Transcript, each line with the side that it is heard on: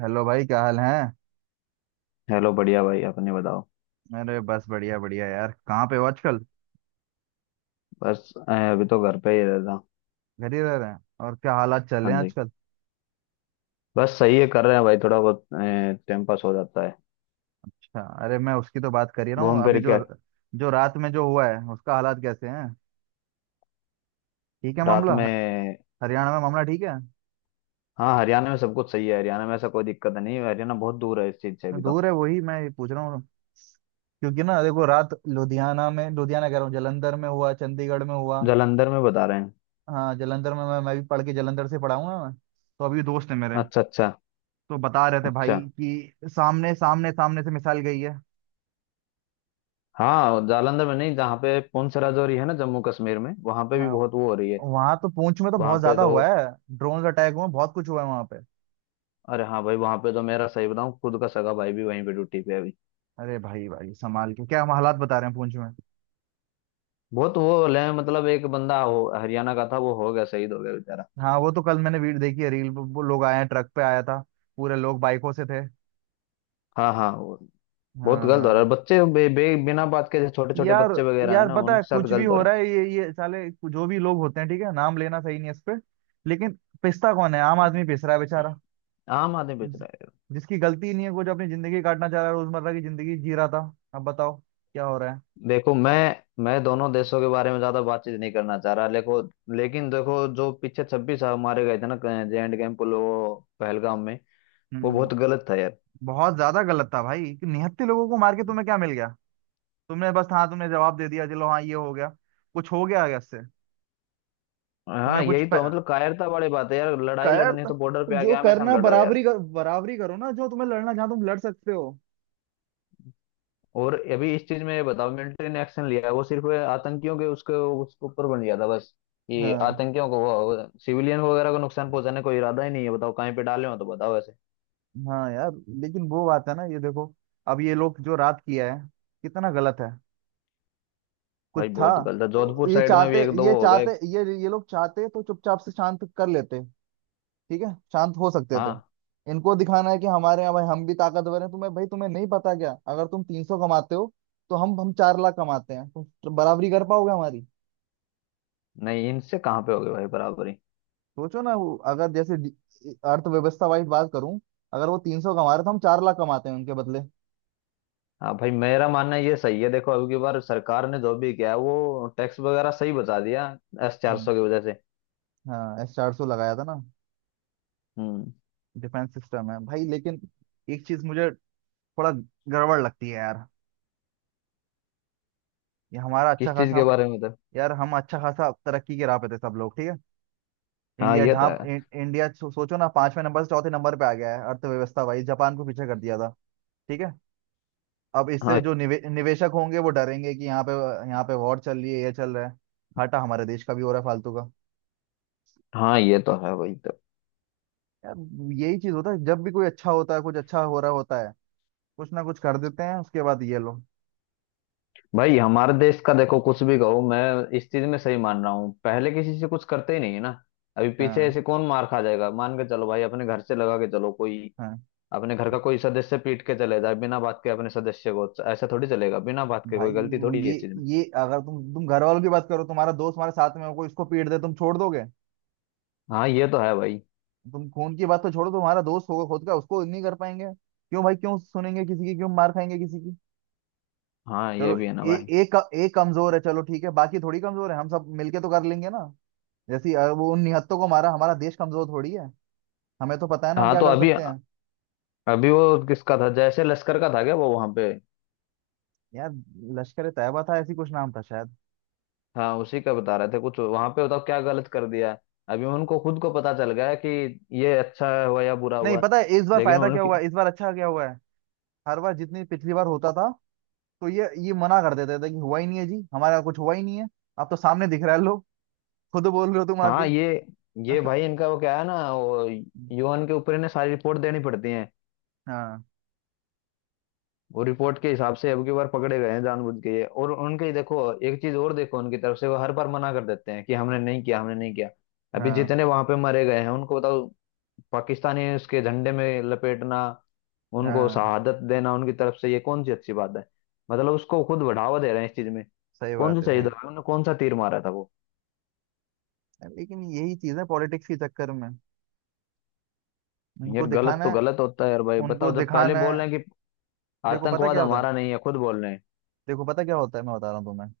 right: Hello भाई, क्या हाल है।
left: हेलो, बढ़िया भाई। अपने बताओ।
right: अरे बस बढ़िया बढ़िया यार, कहाँ पे हो आजकल।
left: बस अभी तो घर पे ही रहता।
right: घर ही रह रहे हैं। और क्या हालात चल रहे
left: हाँ
right: हैं
left: जी।
right: आजकल।
left: बस सही है, कर रहे हैं भाई, थोड़ा बहुत टाइम पास हो जाता है
right: अच्छा, अरे मैं उसकी तो बात कर ही रहा हूँ
left: घूम
right: अभी।
left: फिर
right: जो
left: के।
right: जो रात में जो हुआ है, उसका हालात कैसे हैं। ठीक है
left: रात
right: मामला
left: में?
right: हरियाणा में मामला ठीक है।
left: हाँ, हरियाणा में सब कुछ सही है। हरियाणा में ऐसा कोई दिक्कत नहीं है। हरियाणा बहुत दूर है इस चीज से अभी तो।
right: दूर है, वही मैं पूछ रहा हूँ। क्योंकि ना देखो, रात लुधियाना में, लुधियाना कह रहा हूँ जलंधर में हुआ, चंडीगढ़ में हुआ।
left: जालंधर में बता रहे हैं।
right: हाँ, जलंधर में मैं भी पढ़ के, जलंधर से पढ़ा हूँ ना मैं। तो अभी दोस्त है मेरे।
left: अच्छा। अच्छा।
right: तो बता रहे थे भाई
left: अच्छा।
right: कि सामने सामने सामने से मिसाइल गई है।
left: हाँ, जालंधर में नहीं, जहाँ पे पुंछ राजौरी है ना, जम्मू कश्मीर में, वहां पे भी
right: हाँ,
left: बहुत वो हो रही है।
right: वहां तो पूंछ में तो
left: वहां
right: बहुत
left: पे
right: ज्यादा
left: तो।
right: हुआ है। ड्रोन अटैक हुआ, बहुत कुछ हुआ है वहां पे।
left: अरे हाँ भाई, वहां पे तो मेरा सही बताऊँ, खुद का सगा भाई भी वहीं पे ड्यूटी पे है अभी।
right: अरे भाई भाई, संभाल के। क्या हम हालात बता रहे हैं पूंछ में।
left: बहुत वो ले मतलब, एक बंदा हो हरियाणा का था, वो हो गया, शहीद हो गया बेचारा।
right: हाँ, वो तो कल मैंने वीडियो देखी है, रील। वो लोग आए हैं, ट्रक पे आया था। पूरे लोग बाइकों से थे।
left: हाँ हाँ वो। बहुत
right: हाँ
left: गलत हो
right: हाँ।
left: रहा है बच्चे बे, बे, बिना बात के। छोटे छोटे
right: यार,
left: बच्चे वगैरह है
right: यार
left: ना,
right: पता है
left: उनके साथ
right: कुछ भी
left: गलत हो
right: हो
left: रहा
right: रहा है। ये साले जो भी लोग होते हैं, ठीक है नाम लेना सही नहीं है इस पे। लेकिन पिसता कौन है, आम आदमी पिस रहा है बेचारा।
left: है। आम आदमी बेच
right: जिस-
left: रहा है।
right: जिसकी गलती नहीं है, वो जो अपनी जिंदगी काटना चाह रहा है, रोजमर्रा की जिंदगी जी रहा था। अब बताओ क्या हो रहा है।
left: देखो, मैं दोनों देशों के बारे में ज्यादा बातचीत नहीं करना चाह रहा। देखो लेकिन, देखो जो पीछे 26 मारे गए थे ना, जे एंड कैंप, वो पहलगाम में, वो
right: हम्म।
left: बहुत गलत था यार।
right: बहुत ज्यादा गलत था भाई, कि निहत्थे लोगों को मार के तुम्हें क्या मिल गया। तुमने बस, हाँ तुमने जवाब दे दिया, चलो हाँ ये हो गया। कुछ हो गया आगे इससे।
left: हाँ,
right: तुम्हें कुछ
left: यही
right: प...
left: तो मतलब कायरता वाली बात है यार। लड़ाई
right: कर
left: लड़नी है तो बॉर्डर पे आके
right: जो
left: आमने
right: करना
left: सामने लड़ो यार।
right: बराबरी बराबरी करो ना, जो तुम्हें लड़ना, जहाँ तुम लड़ सकते हो।
left: और अभी इस चीज में ये बताओ, मिलिट्री ने एक्शन लिया, वो सिर्फ आतंकियों के उसके उसके ऊपर बन गया था बस। ये
right: हाँ
left: आतंकियों को, सिविलियन वगैरह को नुकसान पहुंचाने का इरादा ही नहीं है। बताओ कहीं पे डाले हो तो बताओ ऐसे।
right: हाँ यार। लेकिन वो बात है ना, ये देखो अब ये लोग जो रात किया है, कितना गलत है। कुछ
left: भाई
right: था
left: बहुत गलत है,
right: तो।
left: जोधपुर
right: ये
left: साइड में
right: चाहते
left: भी एक दो
right: ये
left: वो हो
right: चाहते
left: गए।
right: ये ये लोग चाहते तो चुपचाप से शांत कर लेते। ठीक है, शांत हो सकते थे।
left: हाँ।
right: इनको दिखाना है कि हमारे यहाँ भाई, हम भी ताकतवर हैं। तुम्हें भाई तुम्हें नहीं पता क्या, अगर तुम 300 कमाते हो तो हम 4 लाख कमाते हैं, तुम बराबरी कर पाओगे हमारी।
left: नहीं, इनसे कहाँ पे हो गए भाई बराबरी।
right: सोचो ना, वो अगर जैसे अर्थव्यवस्था वाइज बात करूं, अगर वो 300 कमा रहे तो हम 4 लाख कमाते हैं उनके बदले।
left: हाँ भाई, मेरा मानना ये सही है। देखो, अब की बार सरकार ने जो भी किया है, वो टैक्स वगैरह सही बचा दिया एस चार
right: हम्म,
left: सौ की वजह से।
right: हाँ S-400 लगाया था ना।
left: हम्म।
right: डिफेंस सिस्टम है भाई, लेकिन एक चीज मुझे थोड़ा गड़बड़ लगती है यार। ये हमारा अच्छा
left: किस चीज
right: खासा
left: के
right: हम
left: बारे में था?
right: यार हम अच्छा खासा तरक्की के राह पे थे सब लोग, ठीक है।
left: हाँ
right: इंडिया
left: ये तो
right: जहाँ
left: है।
right: इंडिया सोचो ना, पांचवें नंबर से चौथे नंबर पे आ गया है, अर्थव्यवस्था वाइज जापान को पीछे कर दिया था। ठीक है। अब इससे
left: हाँ।
right: जो निवेशक होंगे वो डरेंगे कि यहाँ पे, यहाँ पे वॉर चल रही है, ये चल रहा है। घाटा हमारे देश का भी हो रहा है फालतू का।
left: हाँ ये तो है भाई, तो
right: यार यही चीज होता है, जब भी कोई अच्छा होता है, कुछ अच्छा हो रहा होता है, कुछ ना कुछ कर देते हैं उसके बाद ये लोग।
left: भाई हमारे देश का देखो कुछ भी कहो। मैं इस चीज में सही मान रहा हूँ, पहले किसी से कुछ करते ही नहीं है ना। अभी पीछे
right: हाँ
left: ऐसे कौन मार खा जाएगा? मान के चलो भाई अपने घर से लगा के चलो, कोई
right: हाँ
left: अपने घर का कोई सदस्य पीट के चले जाए बिना बात के, अपने सदस्य को ऐसा थोड़ी चलेगा बिना बात के। कोई
right: भाई।
left: गलती
right: वो
left: थोड़ी है इस चीज में।
right: ये अगर तुम, घर वालों की बात करो, तुम्हारा दोस्त तुम्हारे साथ में हो, कोई उसको पीट दे, तुम छोड़ दोगे।
left: हाँ ये तो है भाई।
right: तुम खून की बात तो छोड़ो, तुम्हारा दोस्त होगा खुद का, उसको नहीं कर पाएंगे। क्यों भाई क्यों सुनेंगे किसी की, क्यों मार खाएंगे किसी की।
left: हाँ ये
right: चलो,
left: भी है ना
right: ए,
left: भाई।
right: एक एक कमजोर है, चलो ठीक है, बाकी थोड़ी कमजोर है, हम सब मिलके तो कर लेंगे ना। जैसे वो उन निहत्तों को मारा, हमारा देश कमजोर थोड़ी है, हमें तो पता है ना हम
left: हाँ
right: क्या
left: तो
right: कर
left: अभी,
right: सकते हैं।
left: अभी वो किसका था, जैसे लश्कर का था क्या वो वहां पे?
right: यार लश्कर ए तैयबा था, ऐसी कुछ नाम था शायद।
left: हाँ उसी का बता रहे थे कुछ वहां पे। बताओ क्या गलत कर दिया है। अभी उनको खुद को पता चल गया है कि ये अच्छा हुआ या बुरा
right: नहीं,
left: हुआ।
right: पता है इस बार
left: लेकिन
right: फायदा क्या
left: उनकी,
right: हुआ है? इस बार अच्छा क्या हुआ है। हर बार जितनी पिछली बार होता था, तो ये मना कर देते थे कि हुआ ही नहीं है जी, हमारा कुछ हुआ ही नहीं है। आप तो सामने दिख रहा है, लो खुद बोल रहे हो तुम
left: हाँ
right: आके।
left: ये भाई इनका वो क्या है ना, वो यूएन के ऊपर इन्हें सारी रिपोर्ट देनी पड़ती है।
right: हाँ
left: वो रिपोर्ट के हिसाब से अब की बार पकड़े गए हैं जानबूझ के ये, और उनके देखो, एक चीज और देखो, उनकी तरफ से वो हर बार मना कर देते हैं कि हमने नहीं किया, हमने नहीं किया। अभी
right: हाँ
left: जितने वहां पे मरे गए हैं उनको बताओ, पाकिस्तानी उसके झंडे में लपेटना, उनको
right: हाँ।
left: शहादत देना, उनकी तरफ से ये कौन सी अच्छी बात है? मतलब उसको खुद बढ़ावा दे रहे हैं इस चीज में।
right: सही बात
left: कौन
right: है
left: सा शहीद
right: भाई।
left: हो गया? उन्होंने कौन सा तीर मारा था वो?
right: लेकिन यही चीज है, पॉलिटिक्स के चक्कर में उनको
left: यार गलत
right: दिखाना
left: तो
right: है।
left: गलत होता है यार भाई
right: उनको
left: बताओ, जब पहले
right: दिखाना है।
left: बोल रहे हैं कि
right: देखो पता
left: आतंकवाद
right: क्या होता है,
left: हमारा नहीं है खुद बोल रहे हैं।
right: देखो पता क्या होता है, मैं बता रहा हूँ तुम्हें।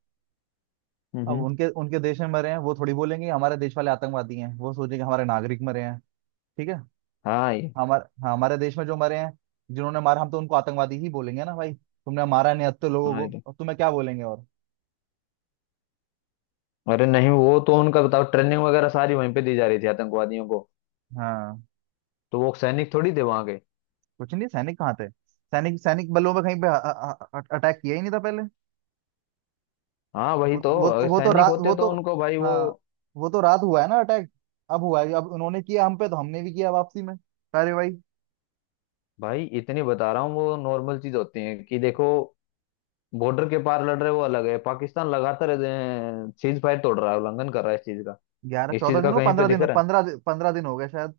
right: अब
left: हम्म।
right: उनके उनके देश में मरे हैं, वो थोड़ी बोलेंगे हमारे देश वाले आतंकवादी हैं, वो सोचेंगे हमारे नागरिक मरे हैं, ठीक है।
left: हाँ ये।
right: हमारे देश में जो मरे हैं, जिन्होंने मारा, हम तो उनको आतंकवादी ही बोलेंगे ना भाई। तुमने मारा निहत्तर लोगों
left: हाँ ये
right: को,
left: तो।
right: और तुम्हें क्या बोलेंगे और।
left: अरे नहीं, वो तो उनका बताओ ट्रेनिंग वगैरह सारी वहीं पे दी जा रही थी आतंकवादियों को।
right: हाँ।
left: तो वो सैनिक थोड़ी थे वहां के।
right: कुछ नहीं, सैनिक कहाँ थे। सैनिक सैनिक बलों में कहीं पे अटैक किया ही नहीं था पहले।
left: हाँ वही तो, अगर
right: वो तो
left: सैनिक
right: रात
left: होते
right: वो तो
left: तो उनको भाई वो।
right: हाँ, वो तो रात हुआ है ना अटैक। अब हुआ है, अब उन्होंने किया हम पे तो हमने भी किया वापसी में कार्रवाई।
left: भाई इतनी बता रहा हूँ, वो नॉर्मल चीज होती है कि देखो बॉर्डर के पार लड़ रहे वो अलग है, पाकिस्तान लगातार सीज फायर तोड़ रहा है, उल्लंघन कर रहा है इस चीज का।
right: ग्यारह
left: इस
right: चौदह
left: चीज का कहीं पे दिख
right: दिन हो
left: रहा है?
right: पंद्रह पंद्रह दिन हो गए शायद।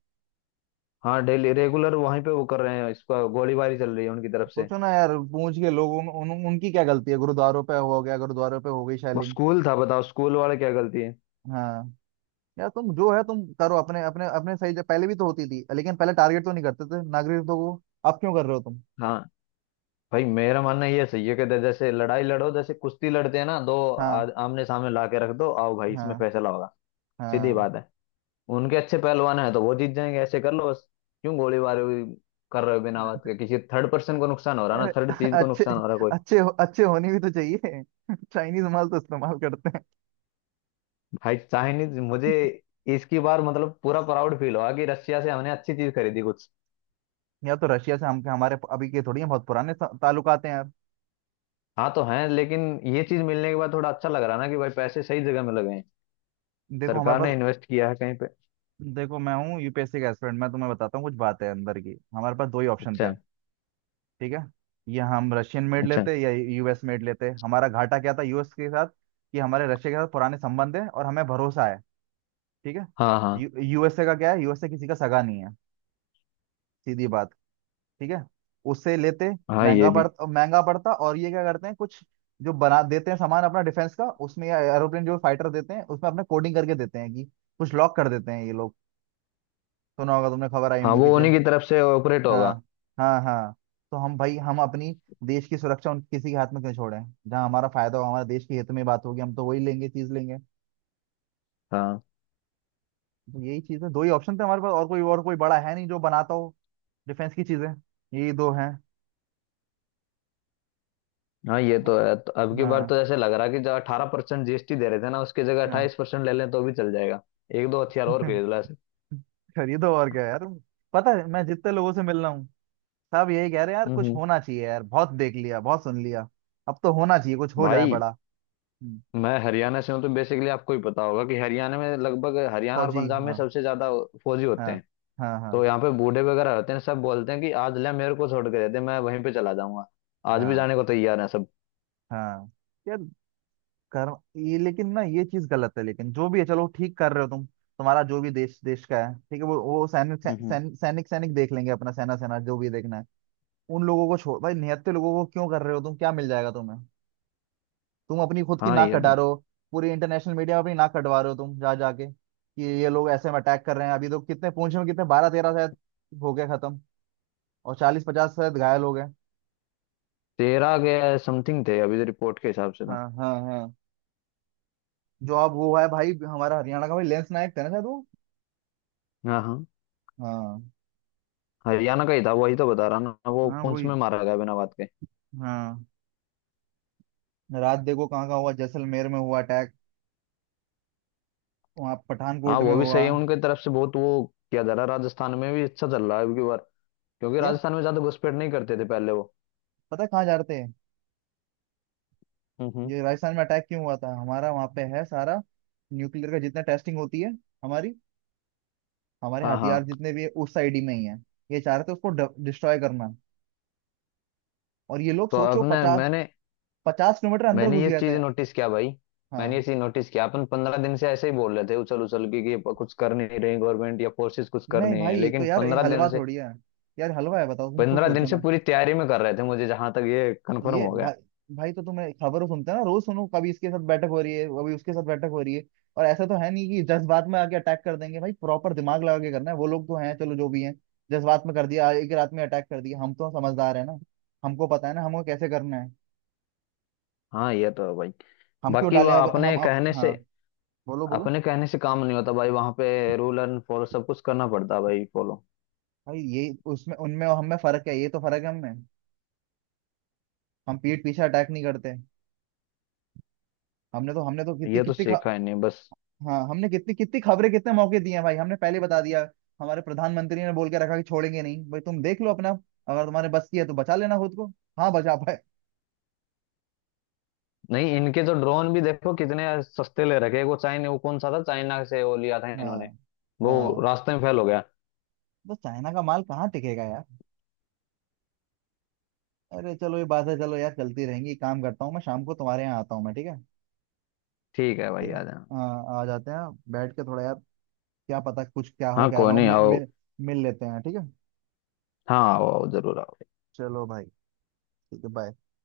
left: हाँ डेली रेगुलर वहीं पे वो कर रहे हैं, इसका गोलीबारी चल रही है उनकी तरफ से।
right: सोचो ना यार, पूंछ के लोगों उनकी क्या गलती है। गुरुद्वारों पे हो गया, गुरुद्वारों पे हो गई
left: वो
right: शैलिंग।
left: स्कूल था बताओ, स्कूल वाले क्या गलती है।
right: हाँ। यार तुम जो है तुम करो अपने अपने अपने सही जगह, पहले भी तो होती थी, लेकिन पहले टारगेट तो नहीं करते थे नागरिक तो वो। अब क्यों कर रहे हो तुम।
left: हाँ भाई मेरा मानना ये सही है कि जैसे लड़ाई लड़ो, जैसे कुश्ती लड़ते हैं ना, दो
right: हाँ
left: आमने सामने ला के रख दो, आओ भाई इसमें
right: हाँ
left: फैसला होगा। सीधी
right: हाँ।
left: बात है। उनके अच्छे पहलवान हैं तो वो जीत जाएंगे, ऐसे कर लो बस। क्यों गोलीबारी कर रहे हो बिना बात के? किसी थर्ड पर्सन को नुकसान हो रहा है
right: अरे
left: ना, थर्ड चीज को
right: अच्छे
left: नुकसान हो रहा है कोई।
right: अच्छे, अच्छे होने भी तो चाहिए। चाइनीज माल तो इस्तेमाल करते हैं।
left: भाई चाइनीज मुझे इसकी बार मतलब पूरा प्राउड फील हुआ कि रशिया से हमने अच्छी चीज खरीदी कुछ।
right: या तो रशिया से, हम हमारे अभी के थोड़ी हैं, बहुत पुराने ताल्लुकात हैं यार।
left: हाँ तो है, लेकिन ये चीज मिलने के बाद थोड़ा अच्छा लग रहा ना कि भाई पैसे सही जगह में लगे हैं,
right: देखो हमारे
left: सरकार ने
right: पास,
left: इन्वेस्ट किया है कहीं पे।
right: देखो मैं हूँ यूपीएससी का एस्पिरेंट, मैं तुम्हें बताता हूँ कुछ बात है अंदर की। हमारे पास दो ही ऑप्शन थे,
left: अच्छा।
right: ठीक है। या हम रशियन मेड
left: अच्छा।
right: लेते या यूएस मेड लेते। हमारा घाटा क्या था यूएस के साथ, कि हमारे रशिया के साथ पुराने संबंध है और हमें भरोसा है, ठीक है।
left: हाँ हाँ।
right: यू यूएसए का क्या है, यूएसए किसी का सगा नहीं है, सीधी बात। ठीक है, उससे लेते
left: हाँ ये
right: महंगा
left: भी।
right: पड़ता, महंगा पड़ता। और ये क्या करते हैं, कुछ जो बना देते हैं सामान अपना डिफेंस का, उसमें या एरोप्लेन जो फाइटर देते हैं उसमें, अपने कोडिंग करके देते हैं कि कुछ लॉक कर देते हैं ये लोग। सुना होगा तुमने, खबर आई
left: हाँ
right: होंगी
left: वो
right: पीछे।
left: उन्हीं की तरफ से ऑपरेट
right: हाँ
left: होगा।
right: हाँ हाँ। तो हम भाई हम अपनी देश की सुरक्षा उन किसी के हाथ में क्यों छोड़ें। जहाँ हमारा फायदा हो, हमारे देश के हित में बात होगी, हम तो वही लेंगे, चीज लेंगे।
left: हाँ
right: तो यही चीज है, दो ही ऑप्शन थे हमारे पास, और कोई बड़ा है नहीं जो बनाता हो डिफेंस की चीजें, यही दो हैं।
left: हाँ, ये तो है। तो अब की बार
right: हाँ
left: तो जैसे लग रहा है कि जो 18% जीएसटी दे रहे थे ना, उसकी जगह
right: हाँ।
left: 28% ले लें तो भी चल जाएगा। एक दो हथियार और खरीद ला ऐसे।
right: खरीदो और क्या यार। पता है मैं जितने लोगों से मिल रहा हूँ, सब यही कह रहे हैं, यार कुछ
left: हम्म।
right: होना चाहिए, यार बहुत देख लिया बहुत सुन लिया, अब तो होना चाहिए, कुछ हो जाए
left: भाई
right: बड़ा। हम्म,
left: मैं हरियाणा से हूँ, तो बेसिकली आपको ही पता होगा कि हरियाणा में लगभग, हरियाणा और
right: फौजी
left: पंजाब में
right: हाँ।
left: सबसे ज्यादा फौजी होते
right: हाँ
left: हैं।
right: हाँ। हाँ
left: तो यहाँ पे बूढ़े वगैरह होते हैं, सब बोलते हैं कि आज ले मेरे को छोड़ के देते, मैं वहीं पे चला जाऊंगा। आज भी
right: हाँ
left: जाने को तैयार है सब।
right: हाँ। यार कर ये लेकिन ना ये चीज गलत है, लेकिन जो भी है चलो ठीक, कर रहे हो तुम, तुम्हारा जो भी देश देश का है, ठीक है। वो सैनिक सै-
left: हम्म।
right: सैनिक सैनिक सैनिक देख लेंगे अपना, सेना सेना जो भी देखना है। उन लोगों को छोड़ भाई, निहत्थे लोगों को क्यों कर रहे हो तुम, क्या मिल जाएगा तुम्हें। तुम अपनी खुद की
left: हाँ
right: नाक
left: ये
right: कटा
left: तो।
right: रहे हो, पूरी इंटरनेशनल मीडिया में अपनी नाक कटवा रहे हो तुम, जा जाके कि ये लोग ऐसे में अटैक कर रहे हैं। अभी तो कितने पूंछ में, कितने 12-13 शायद हो गया खत्म, और 40-50 शायद घायल हो गए।
left: 13 के समथिंग थे अभी रिपोर्ट के हिसाब से तो।
right: हाँ हाँ हाँ। जो अब वो है भाई, हमारा हरियाणा का भाई, लेंस नायक था ना शायद वो।
left: हाँ हाँ।
right: हाँ
left: हरियाणा का ही था, वही तो बता रहा ना, वो
right: हाँ
left: पुंछ में
right: वही।
left: मारा गया बिना बात के।
right: हाँ, रात देखो कहाँ का हुआ, जैसलमेर में हुआ अटैक, वहाँ
left: हाँ
right: पठानकोट में
left: वो भी सही
right: हुआ।
left: है, उनके तरफ से बहुत वो किया जा रहा है। राजस्थान में भी अच्छा चल रहा है अबकी बार, क्योंकि
right: यार
left: राजस्थान में ज्यादा घुसपैठ नहीं करते थे पहले वो।
right: पता है कहाँ जा रहे थे,
left: हम्म।
right: ये राजस्थान में अटैक क्यों हुआ था। हमारा वहाँ पे है सारा न्यूक्लियर का जितना टेस्टिंग होती है हमारी, हमारे
left: हाँ।
right: हथियार
left: हाँ
right: जितने भी है उस साइड ही में ही है। ये चाह रहे थे उसको डिस्ट्रॉय करना। और ये लोग
left: तो
right: सोचो,
left: अपने
right: पचास
left: मैंने
right: पचास किलोमीटर अंदर
left: मैंने
right: घुस
left: ये
right: गए
left: चीज
right: थे।
left: नोटिस किया भाई। मैंने ये
right: हाँ।
left: चीज नोटिस किया, अपन 15 दिन से ऐसे ही बोल रहे थे उछल उछल के कि ये कुछ कर नहीं रही गवर्नमेंट या फोर्सेस कुछ कर
right: नहीं
left: नहीं है,
right: भाई तो
left: लेकिन
right: यार, ये हलवा थोड़ी है, यार हलवा है, बताओ तुम खुद
left: 15 दिन
right: सोचो
left: से
right: ना।
left: पूरी तैयारी में कर रहे थे, मुझे जहां तक ये कंफर्म
right: ये
left: हो
right: भाई
left: गया।
right: भाई तो तुम्हें खबरों सुनते हो ना, रोज सुनो, कभी इसके साथ बैठक हो रही है, कभी उसके साथ बैठक हो रही है। और ऐसा तो है नहीं कि जज्बात में आके अटैक कर देंगे भाई, प्रॉपर दिमाग लगा के करना है। वो लोग तो हैं चलो जो भी हैं, जज्बात में कर दिया, एक रात में अटैक कर दिया, हम तो समझदार है ना, हमको पता है ना हमको कैसे करना है।
left: हाँ ये तो है भाई।
right: हम क्यों
left: बाकी वो
right: डालें, अब हम, अब हाँ। बोलो बोलो।
left: अपने कहने से काम नहीं होता भाई। वहां पे रूल एंड फॉलो सब कुछ करना पड़ता है भाई, फॉलो।
right: भाई ये उसमें उनमें और हमें फर्क है, ये तो फर्क है हमें, हम पीठ पीछे अटैक नहीं करते। हमने तो कितनी
left: ये तो
right: कितनी
left: सीखा
right: ख-
left: ही नहीं बस।
right: हाँ हमने कितनी कितनी खबरें, कितने मौके दिए हैं भाई, हमने पहले बता दिया। हमारे प्रधानमंत्री ने बोल के रखा कि छोड़ेंगे नहीं भाई, तुम देख लो अपना, अगर तुम्हारे बस की है तो बचा लेना खुद को। हाँ बचा पाए।
left: नहीं, इनके तो ड्रोन भी देखो कितने सस्ते ले रखे हैं। वो चाइना, वो कौन सा था चाइना से वो लिया था इन्होंने,
right: हाँ
left: वो
right: हाँ।
left: रास्ते में फेल हो गया।
right: तो चाइना का माल कहाँ टिकेगा यार। अरे चलो ये बात है, चलो यार चलती रहेंगी, एक काम करता हूँ मैं, शाम को तुम्हारे यहाँ आता हूँ मैं, ठीक है।
left: ठीक है भाई
right: ठीक है।
left: आ जाना।
right: हाँ आ जाते हैं, बैठ के थोड़ा यार, क्या पता कुछ क्या हो,
left: हाँ
right: क्या
left: कोई
right: रहा हो,
left: नहीं, आओ।
right: मिल मिल लेते हैं, ठीक है।
left: हाँ आओ आओ, जरूर आओ।
right: चलो भाई, ठीक है, बाय।